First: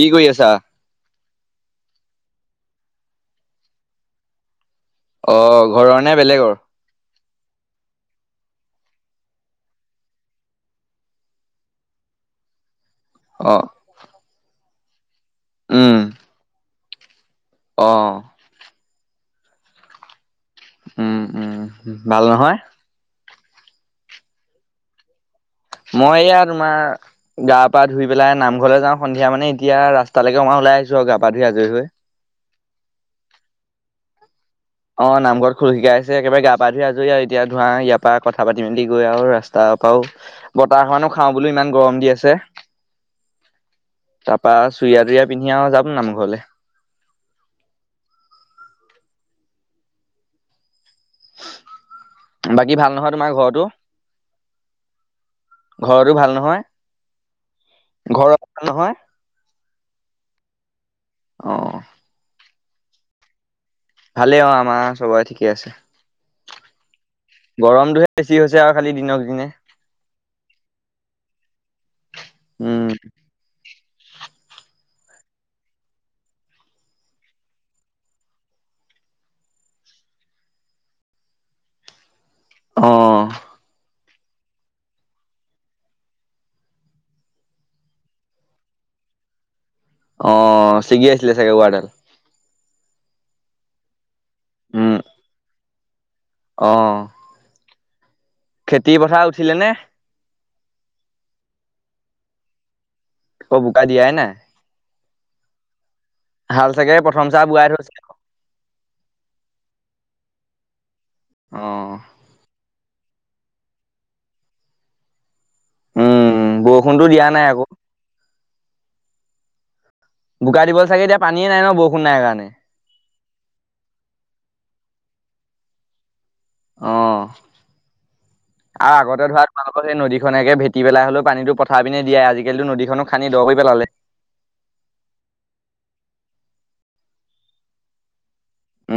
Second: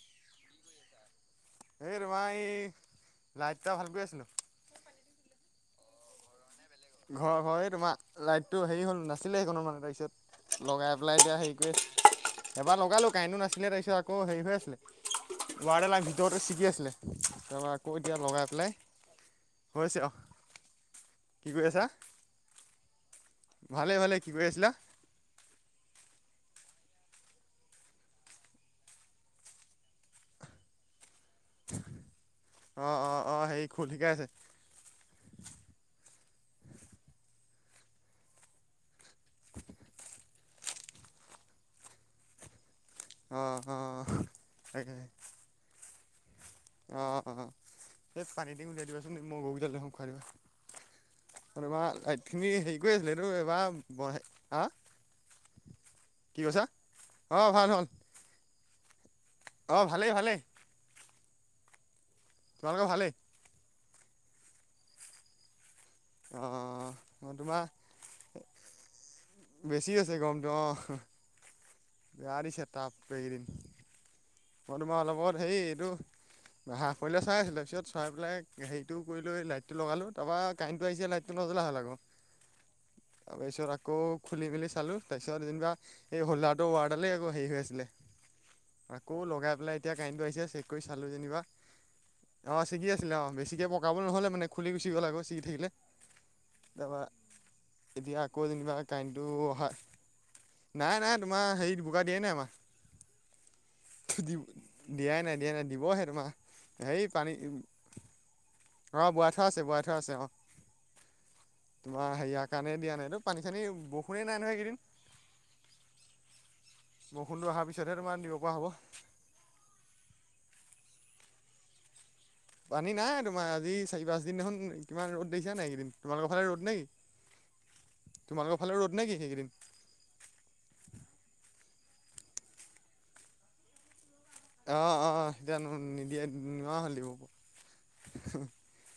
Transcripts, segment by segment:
কি কৰি আছা? এই তোমাৰ এই লাইটটা ভালকৈ আছিলো। অ ঘৰৰ নে বেলেগৰ। ঘৰ ঘৰ তোমাৰ লাইটটো হেৰি হ'ল নাছিলে সেইকণো মানুহে তাৰপিছত লগাই পেলাই এতিয়া হেৰি কৰি আছিলোঁ। এবাৰ লগালো কাৰেন্টটো অ' নাছিলে। তাৰপিছত আকৌ হেৰি হৈ আছিল উম, ওৱাৰডালৰ ভিতৰতে ছিগি আছিলে। তাৰপৰা আকৌ অ' এতিয়া লগাই পেলাই হৈছে আও। উম উম। ভাল নহয়? ভালে ভালে। কি কৰি আছিলা? মই এয়া তোমাৰ গা পা ধুই পেলাই নামঘৰলৈ যাওঁ। সন্ধিয়া মানে এতিয়া ৰাস্তালৈকে মই ওলাই আহছো আৰু গা বাধি আজৰি হৈ অ অ অ সেই খুল শিকাই আছে? অ নামঘৰত খোল শিকাই আছে। একেবাৰে গা পা ধুই আজৰি আৰু এতিয়া ধৰা ইয়াৰ পৰা কথা পাতি মাতি গৈ আৰু ৰাস্তা। তাপাও বতাহখনো খাওঁ বোলো ইমান গৰম দি আছে। অঁ অঁ তাৰপা চুৰিয়া- তুৰিয়া পিন্ধি যাম নাম ঘৰলে। অ', অ', সেই পানী টিং ওলিয়াই দিবাচোন। মই গৰুকেইটা লৈ আহো খুৱাই দিবা। আৰু এইবাৰ লাইট খিনি বাকী হেৰি ভাল কৰি নহয় আছিলে তোমাৰ ঘৰতো? এইবাৰ বহে আহ ঘৰতো ভাল নহয় অঁ ভাল ঘৰত ভাল নহয়? অহ, ভালেই ভালেই। অ', তোমালোকৰ ভালেই? ভালে অহ আমাৰ চবৰে ঠিকে আছে। অ', মই তোমাৰ গৰমটোহে বেছি হৈছে আৰু খালি দিনক দিনে। অহ বেয়া দিছে উম তাপ ৰে। মই তোমাক অলপ আগত হেই এইটো। হাঁহ পোৱালিকেটা চাই আছিলো। তাৰপিছত চাই পেলাই হেৰিটো কৰি লৈ লাইট টো লগালো। তাৰপা কাৰেণ্টটো আহিছে লাইট টো বজল হল আক অ', তাৰ পিছত আকৌ। খুলি মেলি চালো তাৰপিছত যেনিবা এই হোলদাৰটো ৱাৰ্ডালে আকৌ হেৰি হৈ আছিলে। আকৌ লগাই পেলাই এতিয়া কাৰেণ্টটো আহিছে চেক অ', কৰি ছিগি চালো আছিলে যেনিবা চাগে ৱাৰডাল অ চিগি আছিলে আছিলে অ বেছিকে পকাব নহ'লে মানে খুলি উম গুচিব লাগে ছিগি থাকিলে। অ তাৰপৰা এতিয়া আকৌ যেনিবা খেতি পথাৰ কাৰেণ্টটো উঠিলে নে অহা নাই নাই তোমাৰ হেৰি বোকা দিয়ে নাই আমাৰ। অ ভুকা দিয় হয় ন তো দি দিয়াই নাই দিয়া নাই দিবহে। তোমাৰ চাগে হেৰি প্ৰথম পানী চাহ বোৱাই থৈছে অঁ বোৱাইথোৱা আছে বোৱাইথোৱা আছে অঁ অ', তোমাৰ হেয়াৰ কাৰণে দিয়া নাইতো পানী চানী বৰষুণেই নাই নহয় সেইকেইদিন। উম বৰষুণতো দিয়া নাই আকৌ হ'বোৱা হ'ব বোকা দিবলে চাগে পানীয়েই নাই ন বৰষুণ নাই কাৰনে? পানী নাই তোমাৰ আজি চাৰি পাঁচদিন দেখোন কিমান ৰ'দ দিছা নাই। এইকেইদিন তোমালোক ন অ', [unintelligible] আৰু আগতে ধৰা তোমালোকৰ সেই নদী খনেকে ভেটি পেলাই হলেও পানীটো উঠাই পিনে দিয়ে আজিকালিতো নদীখনো খানদি দহ কৰি পেলালে। আহ অ এতিয়ানো নিদিয়ে নোৱাৰ হ'লেও।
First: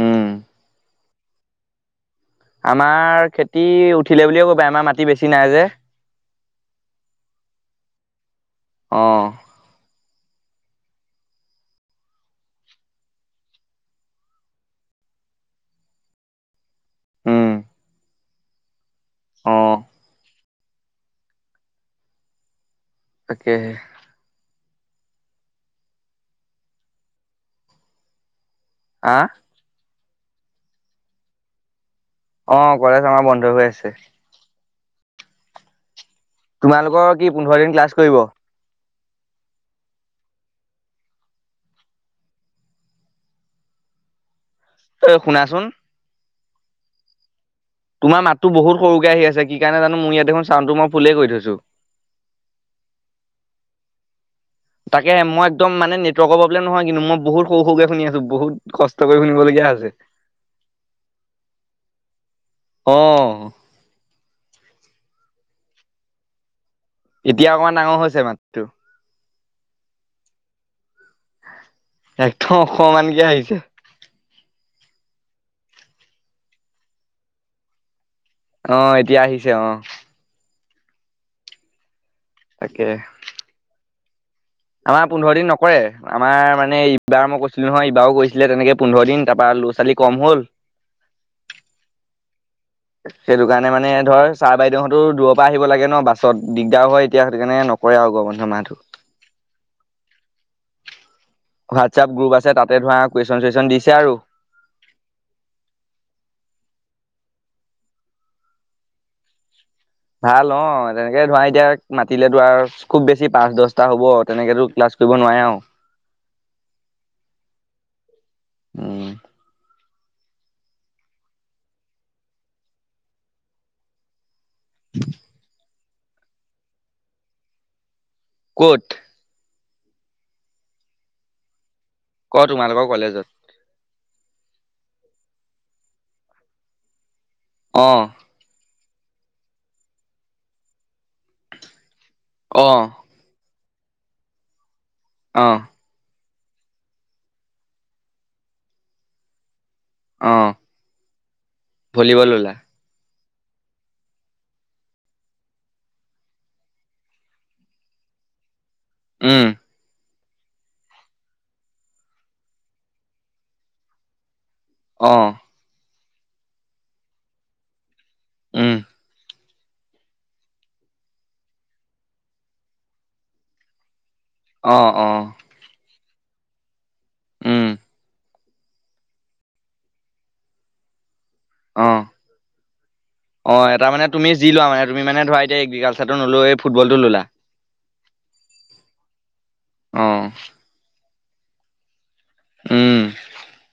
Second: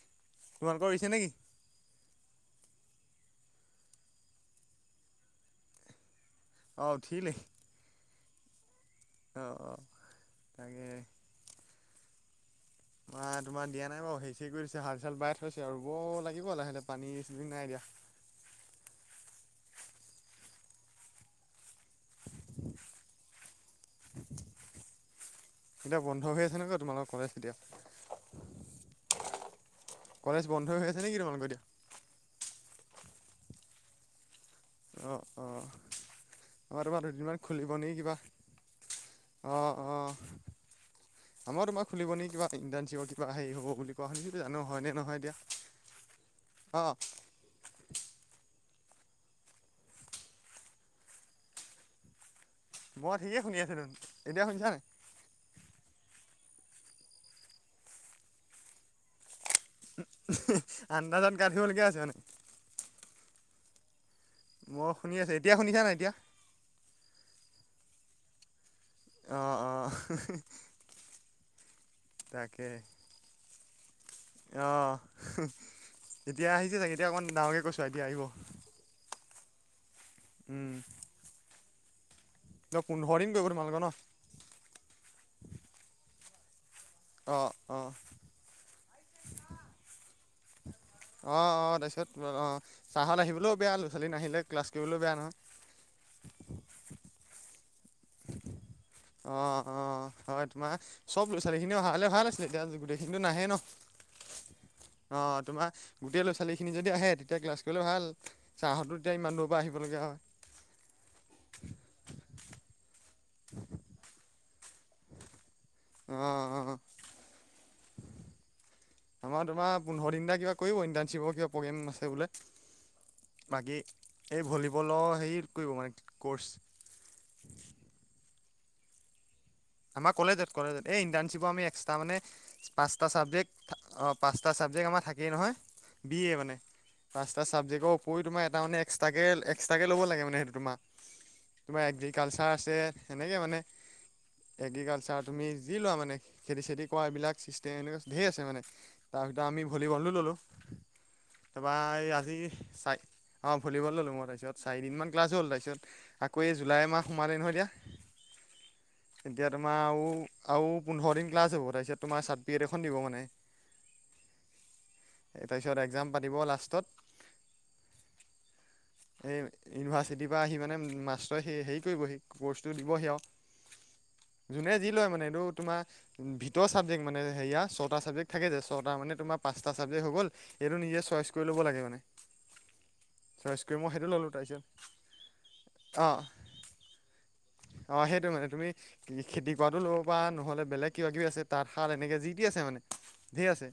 উম ৰুইছে নেকি? আমাৰ খেতি উঠিলে বুলিয়ে কবা আমাৰ মাটি বেছি নাই যে। আহ উঠিলেই। আহ অ অ তাকে। ম তোমাৰ দিয়া নাই বাৰু হচি কৰি দিছে হাল চাল বাই থৈছে ৰুব লাগিব লাহেঁকে। পানী নাই দিয়া। অহ [inaudible] তাকেহে এতিয়া বন্ধ হৈ আছে নক তোমালোকৰ কলেজ এতিয়া। আহ কলেজ বন্ধ হৈ আছে নেকি তোমালোকৰ এতিয়া। অ কলেজ আমাৰ বন্ধ হৈ আছে। অহ অহ। তোমালোকৰ কি পোন্ধৰ দিন ক্লাছ কৰিব অহ অহ- আমাৰ তোমাৰ খুলিব নি কিবা ইণ্টানশ্বিপৰ হেই হব বুলি কোৱা শুনিছোঁ। জানো হয়নে এ নহয় এতিয়া শুনাচোন অ তোমাৰ মাততো বহুত সৰুকে আহি আছে কি কাৰণে জানো মোৰ ইয়াতে দেখখন চাউণ্ড টো মই ফুলেই কৰি থৈছো। মই ঠিকে শুনি আছোঁ দেখোন। এতিয়া শুনিছা নাই তাকে মই একদম মানে নেটৱৰ্কৰ প্ৰব্লেম নহয় কিন্তু মই বহুত সৰু সৰুকে শুনি আছো বহুত কষ্ট কৰি শুনিব লগীয়া। আন্দাজত গাই থাকিব লগীয়া আছে আছে মানে। অহ মই শুনি আছো এতিয়া শুনিছা নাই এতিয়া এতিয়া অকমান ডাঙৰ হৈছে মাতো অহ অহ একদম অকমান কে আহিছে। অ এতিয়া আহিছে চাগে এতিয়া অকণ ডাঙৰকে কৈছো এতিয়া আহিব। অ এতিয়া আহিছে অ উম তাকে পোন্ধ দিন কৰিব তোমালোকৰ ন আমাৰ পোন্ধৰ দিন নকৰে আমাৰ মানে ইবাৰ মই অ', কৈছিলো নহয় অ', এলইবাৰো কৈছিলে তেনেকে পোন্ধৰ দিন তাৰপৰা ল'ৰা ছোৱালী কম হ'ল- অ অ তাৰিছত অ। ছাৰহঁত সেইটো আহিবলৈও কাৰণে বেয়া ল'ৰা মানে ছোৱালী ধৰ নাহিলে ছাৰ ক্লাছ কৰিবলৈও বাইদেউহতো বেয়া নহয় দূৰৰ পৰা আহিব লাগে ন বাছত দিগদাৰ হয়। এতিয়া সেইটো কেনে নকৰে আৰু গৰ বন্ধ মাহহটো। অ অ অ হয় তোমাৰ চব ল'ৰা ছোৱালী খিনি অহালে হোৱাটছআপ ভাল গ্ৰুপ আছিলে আছে তাতে এতিয়া ধৰা গোটেই খিনিটো কুৱেশ্যন নাহে। ন চুৱেশ্যন দিছে আৰু অ তোমাৰ গোটেই ল'ৰা ছোৱালী খিনি যদি আহে তেতিয়া ক্লাছ- কৰিবলে ভাল ছাৰ হতো তেতিয়া ইমান দূৰৰ পৰা আহি। ভাল অ তেনেকে ধৰা এতিয়া মাতিলেতো আৰু খুব বেছি পাঁচ দশটা হ'ব তেনেকেতো ক্লাছ কৰিব নোৱাৰে আও- আহ আহ। উম আমাৰ তোমাৰ- পোন্ধৰ দিননা কিবা কৰিব ইণ্টাৰ্ণশ্বিপৰ কিবা প্ৰগ্ৰেম আছে বোলে বাকী- এই ভলীবলৰ হেৰি কৰিব মানে কৰ্চ কত, আমাৰ কলেজত কলেজ এই ইণ্টাৰশিপৰ এক্সটা মানে ক তোমালোকৰ পাঁচটা কলেজত চাবেক্ট- অ পাঁচটা ছাবজেক্ট আমাৰ থাকেই নহয় বি এ মানে পাঁচটা অ ছাবজেক্ৰ উপৰি তোমাৰ এটা মানে- এক্সট্ৰাকে এক্সট্ৰাকে ল'ব লাগে মানে সেইটো তোমাৰ তোমাৰ এগ্ৰিকালচাৰ অ আছে সেনেকে মানে এগ্ৰিকালচাৰ অ তুমি যি লোৱা মানে। খেতি চেতি কৰা এইবিলাক চিষ্টেম এনেকুৱা ধেই আছে মানে তাৰ ভিতৰত আমি- ভলী বলটো অ ল'লোঁ তাৰপৰা এই ভলীবল আজি ওলা চাই- অ ভলীবল ল'লো মই তাৰপছত চাৰিদিনমান ক্লাছ হ'ল তাৰপিছত আকৌ এই জুলাই মাহ সোমালে নহয় এতিয়া [inaudible] এতিয়া তোমাৰ আও আৰু পোন্ধৰ দিন ক্লাছ হ'ব তাৰপিছত তোমাৰ চাৰ্টিফিকেট এখন দিব মানে। অ তাৰপিছত এক্সাম পাতিব লাষ্টত- উম এই ইউনিভাৰ্চিটিৰ পৰা আহি মানে মাষ্টৰে সেই হেৰি কৰিবহি ক'ৰ্চটো দিবহি আৰু যোনে অ যি অ লয় মানে এইটো তোমাৰ ভিতৰ ছাবজেক্ট মানে উম হেৰিয়া ছটা ছাবজেক্ট। থাকে যে ছয়টা মানে তোমাৰ পাঁচটা ছাবজেক্ট হৈ গ'ল, এইটো নিজে চইচ কৰি ল'ব লাগে অ মানে। চইচ অ' কৰি এটা মই মানে সেইটো তুমি ল'লোঁ যি তাৰপিছত লোৱা মানে তুমি মানে ধৰা এতিয়া এগ্ৰিকালচাৰটো নলয়, এই ফুটবল টো ললা। অ' সেইটো মানে তুমি খেতি কৰাটো ল'ব অ পাৰা। নহ'লে বেলেগ কিবা কিবি আছে তাঁতশাল এনেকে যি টি আছে মানে উম ঢেৰ আছে,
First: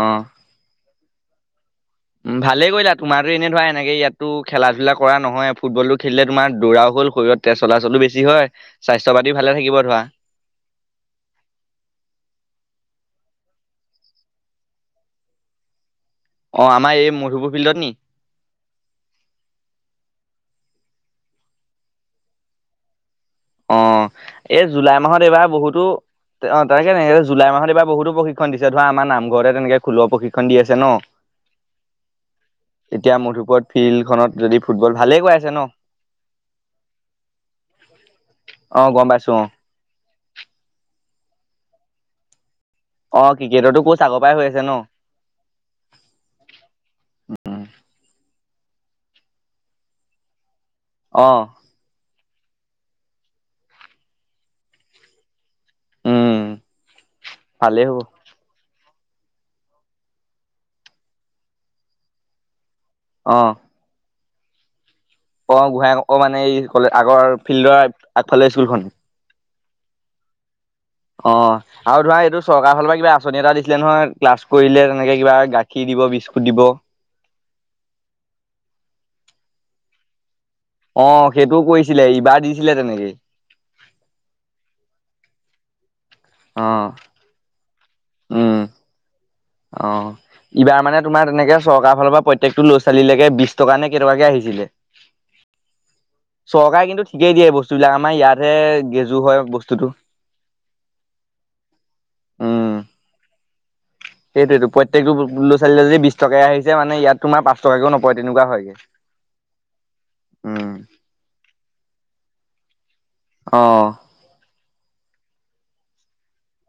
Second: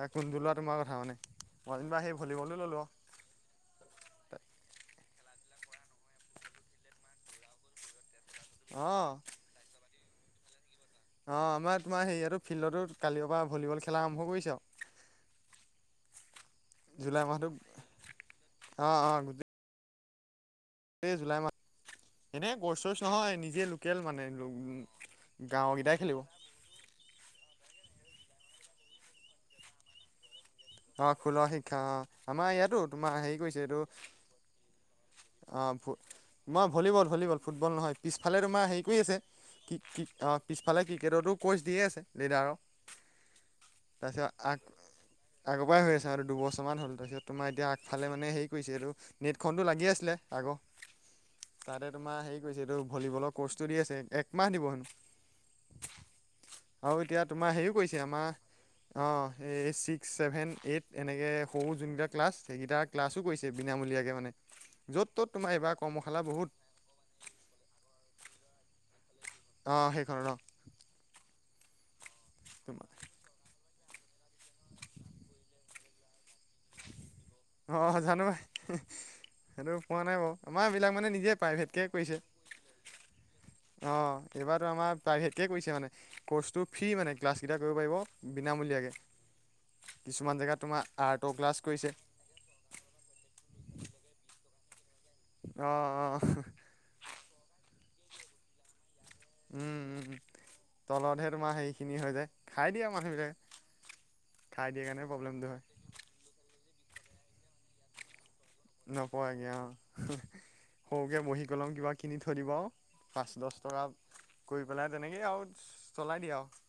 তাৰ কোনটো লোৱা তোমাৰ কথা মানে। মই যেনিবা সেই উ ভলীবলো ভালে ল'লোঁ আৰু কৰিলা তোমাৰো এনেই ধৰা এনেকে ইয়াতো খেলা-ধূলা কৰা নহয়। ফুটবলটো খেলিলে তোমাৰ দৌৰাও হ'ল শৰীৰত তেজ চলাচলো বেছি হয়। স্বাস্থ্য পাতিও ভালে থাকিব ধৰা। অ' আমাৰ তোমাৰ হেৰিয়াতো ফিল্ডতো কালিৰ পৰা ভলীবল খেলা আৰম্ভ কৰিছে আৰু [inaudible] অ' আমাৰ এই জুলাই মাহটো মধুপুৰ ফিল্ডত নি অঁ অঁ গোটেই জুলাই মাহ এনেই গৈ থৈ অ' এই জুলাই মাহত এইবাৰ বহুতো গাঁওকেইটাই খেলিব অ শ'তাৰকে নক জুলাই মাহত এইবাৰ বহুতো প্ৰশিক্ষণ দিছে ধৰা আমাৰ নামঘৰতে তেনেক খুলৰ প্ৰশিক্ষণ। দি আছে ন আহ খোলা শিক্ষা আহ আমাৰ ইয়াতো তোমাৰ এতিয়া হেৰি কৰিছে মধুপুৰত এইটো ফিল্ড খনত যদি ফুটবল ভালেই কৈ আছে ন মই ভলীবল, ভলীবল, ফুটবল নহয় পিছ ফালে তোমাৰ হেৰি, অ' কৰি গম আছে পাইছো অ' পিছফালে ক্ৰিকেটতো কোচ দিয়ে আছে লেডাৰৰ। অ' ক্ৰিকেটতো ক'চ আগৰ পৰাই হৈ আছে ন'। উপাই হৈ আছে আৰু দুবছৰমান হ'ল তাৰপিছত তোমাৰ এতিয়া আগফালে মানে হেৰি কৰিছে এইটো নেটখনটো লাগি আছিলে আগৰ অ' [unintelligible] তাতে তোমাৰ হেৰি কৈছে, এইটো ভলীবলৰ কৰ্চটো দি আছে একমাহ দিব হেনো। উম আৰু এতিয়া তোমাৰ হেৰিও ভালেই কৰিছে, হ'ব আমাৰ অ' এই চিক। ছিক্স, ছেভেন এইট এনেকৈ সৰু যোনকেইটা ক্লাছ, সেইকেইটা ক্লাছো অ' কৰিছে বিনামূলীয়াকৈ মানে য'ত ত'ত তোমাৰ অ' এইবাৰ ঘূৰাই অ' কৰ্মশালা মানে বহুত এই ক আগৰ ফিল্ডৰ আগফালে স্কুলখন। অ' সেইখন ৰ অ' আৰু ধৰা এইটো চৰকাৰৰ ফালৰ পৰা কিবা আঁচনি এটা দি ছিলে নহয় ক্লাছ কৰিলে তেনেকে কিবা গাখীৰ দিব বিস্কুট দিব। অ' জানো সেইটো পোৱা নাই বাৰু আমাৰ এই বিলাক অ মানে নিজে সেইটোও প্ৰাইভেটকে কৰিছিলে কৰিছে ইবাৰ দিছিলে তেনেকেই অ' এইবাৰটো আমাৰ প্ৰাইভেট। এক কৰিছে মানে অ ক'ৰ্চটো ফ্ৰী মানে ক্লাছকেইটা কৰিব পাৰিব উম বিনামূলীয়াকৈ। অ' কিছুমান জেগাত এইবাৰ মানে তোমাৰ আৰ্টৰ ক্লাছ তেনেকে কৰিছে চৰকাৰৰ ফালৰ পৰা প্ৰত্যেকটো ল'ৰা-ছোৱালীলৈকে বিশ টকা নে কেইটকাকে আহিছিলে। অহ। চৰকাৰে কিন্তু ঠিকেই দিয়ে বস্তুবিলাক আমাৰ ইয়াতহে হয় বস্তুটো উম-উম-উম তলতহে তোমাৰ সেই খিনি হৈ যায়। খাই দিয়ে মানুহ বিলাকে। সেইটোয়েতো প্ৰত্যেকটো হয় ল'ৰা-ছোৱালী যদি বিশ টকা আহিছে মানে ইয়াত তোমাৰ পাঁচ টকাকেও নপৰে। তেনেকুৱা হয়গে নোকোৱাগে অ' উম সৰুকে বহী, কলম কিবা কিনি থৈ দিব। পাঁচ দহ অ টকা কৰি পেলাই তেনেকেই আৰু চলাই দিয়ে আৰু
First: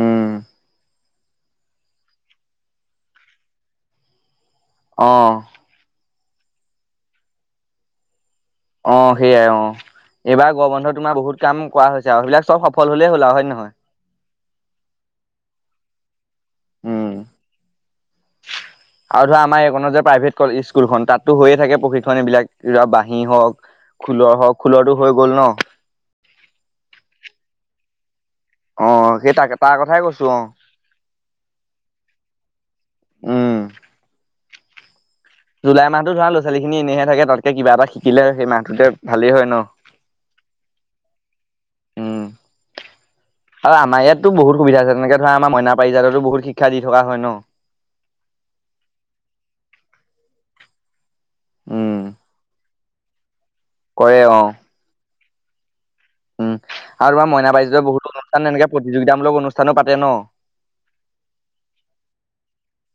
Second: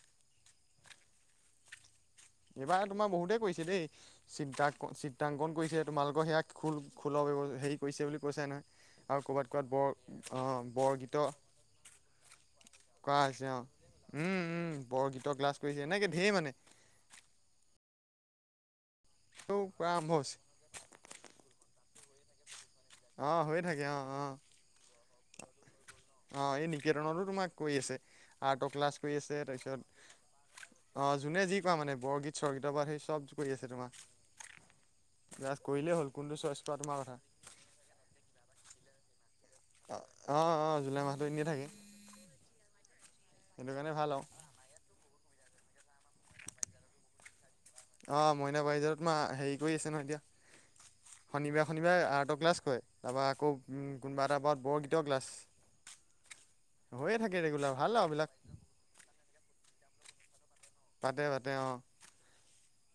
উম এইবাৰ তোমাৰ বহুতেই কৰিছে দেই, চিত্ৰাংকন অ', চিত্ৰাংকন কৰিছে তোমালোকৰ সেয়া খোল-খোলৰ হেৰি কৰিছে বুলি। কৈছে নহয় অ' আৰু ক'ৰবাত সেইয়াই ক'ৰবাত অ' বৰ এইবাৰ অঁ গৰম বন্ধ বৰগীত তোমাৰ বহুত কাম কৰা হৈছে আৰু সেইবিলাক চব সফল হ'লে কৰা হ'ল। হৈছে অঁ হয়-নহয়। উম উম বৰগীতৰ ক্লাছ কৰিছে এনেকে ধেৰ মানে। উম'। আৰু ধৰা আমাৰ কৰা এইখনৰ যে আৰম্ভ হৈছে প্ৰাইভেট স্কুলখন, তাতো হৈয়ে থাকে প্ৰশিক্ষণ এইবিলাক। কিবা বাঁহী অঁ হৈ হওক, থাকে অঁ খোলৰ হওক, খোলৰটো হৈ গল ন'। অ' এই নিকেতনৰো তোমাক কৰি আছে। আৰ্টৰ ক্লাছ অ', কৰি সেই আছে তাক তাৰ কথাই কৈছো অ', তাৰপিছত অ' যোনে যি কোৱা মানে বৰগীত- স্বগীতৰ পৰা সেই চব উম। কৰি আছে তোমাৰ। জাষ্ট জুলাই কৰিলেই হ'ল মাহটোত ধৰা কোনটো চইচ ল'ৰা-ছোৱালী কৰা খিনি তোমাৰ এনেহে কথা থাকে। তাতকে কিবা এটা শিকিলে, সেই মাহটোতে ভালেই হয় ন'। অ', অ', জুলাই মাহতো এনেয়ে থাকে। উম, সেইটো আৰু কাৰণে আমাৰ ভাল ইয়াততো বহুত সুবিধা আছে তেনেকে ধৰা আমাৰ মইনা পাৰিজাততো বহুত শিক্ষা দি থকা হয় ন। অ', মইনা পাৰিজাত তোমা হেৰি কৰি আছে নহয় এতিয়া। উম, শনিবাৰে-শনিবাৰে আৰ্টৰ ক্লাছ কৰে, তাৰপৰা আকৌ কৰে কোনোবা এটা অ'। বৰত বৰগীতৰ ক্লাছ। উম, হৈয়ে আৰু বাৰ থাকে মইনা ৰেগুলাৰ পাৰিজাতৰ ভাল আৰু বহুতো এইবিলাক অনুষ্ঠান এনেকে প্ৰতিযোগিতামূলক অনুষ্ঠানো পাতে ন? পাতে-পাতে অ',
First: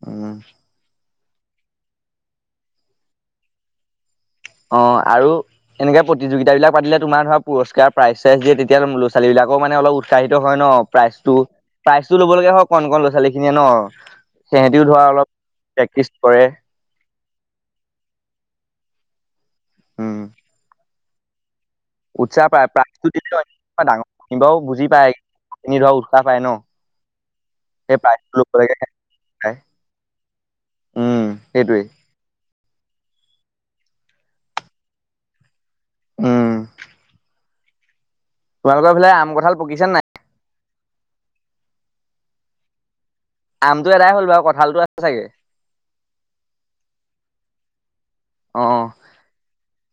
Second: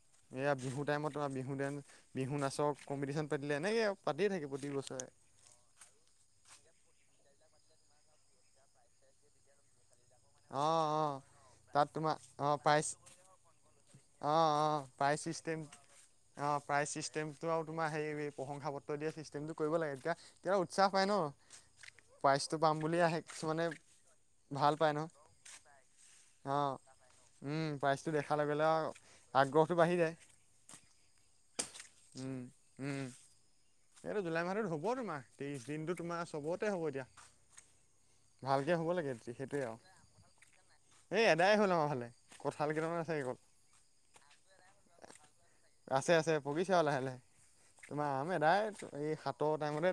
উম। এইয়া বিহু টাইমত ধৰা বিহু-বিহু নাচৰ কম্পিটিশন পাতিলে এনেকে অ', আৰু এনেকে প্ৰতিযোগিতা বিলাক পাতিলে তোমাৰ ধৰা পুৰস্কাৰ প্ৰাইজ চাইজ দিয়ে তেতিয়া ল'ৰা ছোৱালী বিলাকো মানে অলপ উৎসাহিত হয় ন, অঁ অঁ প্ৰাইজটো তাত তোমাৰ প্ৰাইজটো ল'ব লগীয়া হয় কন কন লৰা ছোৱালী খিনিয়ে ন অ অ সিহঁতিও ধৰা প্ৰাইজ অলপ চিষ্টেম প্ৰেক্টিচ কৰে। অ প্ৰাইজ চিষ্টেমটো আৰু তোমাৰ হে প্ৰশংসা পত্ৰ দিয়া নিচিনা [unintelligible] [unintelligible] কৰিব লাগে এতিয়া তেতিয়া উৎসাহ পাই ন উৎসাহ প্ৰাইজটো পায় পাম বুলি আহে কিছুমানে প্ৰ ডাঙৰ কনিবাও ভাল বুজি ন পায় [unintelligible] এ নি ধ উৎসাহ পাই ন [unintelligible] অঁ উম সেই প্ৰাইজটো দেখা লগে ল'বলৈকে লগে আগ্ৰহটো বাঢ়ি যায় [unintelligible] উম উম উম এইটো জুলাই মাহটোত হ'ব তোমাৰ তে্ৰিশ দিনতো তোমাৰ চবতে হ'ব এতিয়া [unintelligible] ভালকে হ'ব তোমালোকৰ লাগে ফালে আম কঁঠাল সেইটোৱে আৰু পকিছে নাই এই এদাই হ'ল আমাৰ ফালে, কঁঠাল কেইটামান আছে অকল আমটো এদাই হ'ল বাৰু, কঁঠালতটো আছে চাগে? আছে-আছে পকিচে আৰু লাহে-লাহে। অ',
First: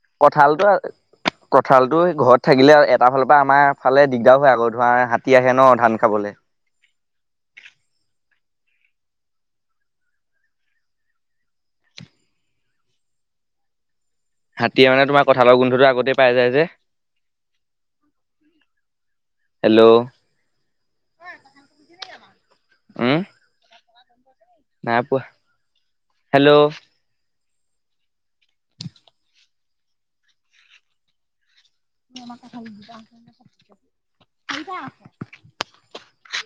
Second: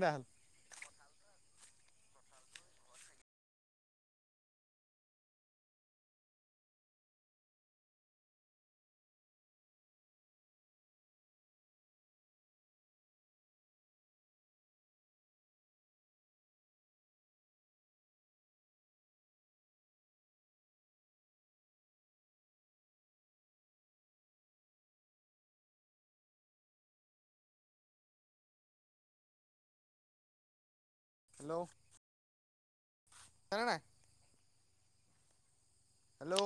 এদায় হ'ল কঠালটো-কঠালটো ঘৰত থাকিলে এটাৰ ফালৰ পৰা আমাৰ ফালে দিগদাৰ হয় আকৌ ধৰা হাতী আহে ন ধান খাবলে। [inaudible] হাতীয়ে মানে তোমাৰ কঁঠালৰ গোন্ধটো আগতেই পাই যায় যে। হেল্ল'? উম? না পোৱা। হেল্ল'? হেল্ল'? আমাৰ কথা বজা আ [inaudible] আছে নে নাই? আছে। হেল্ল'?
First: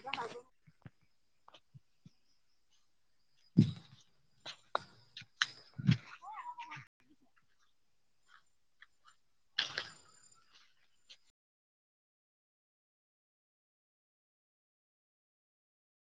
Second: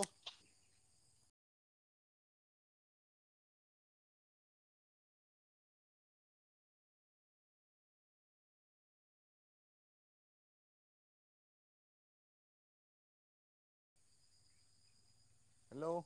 [unintelligible] হেল্ল'?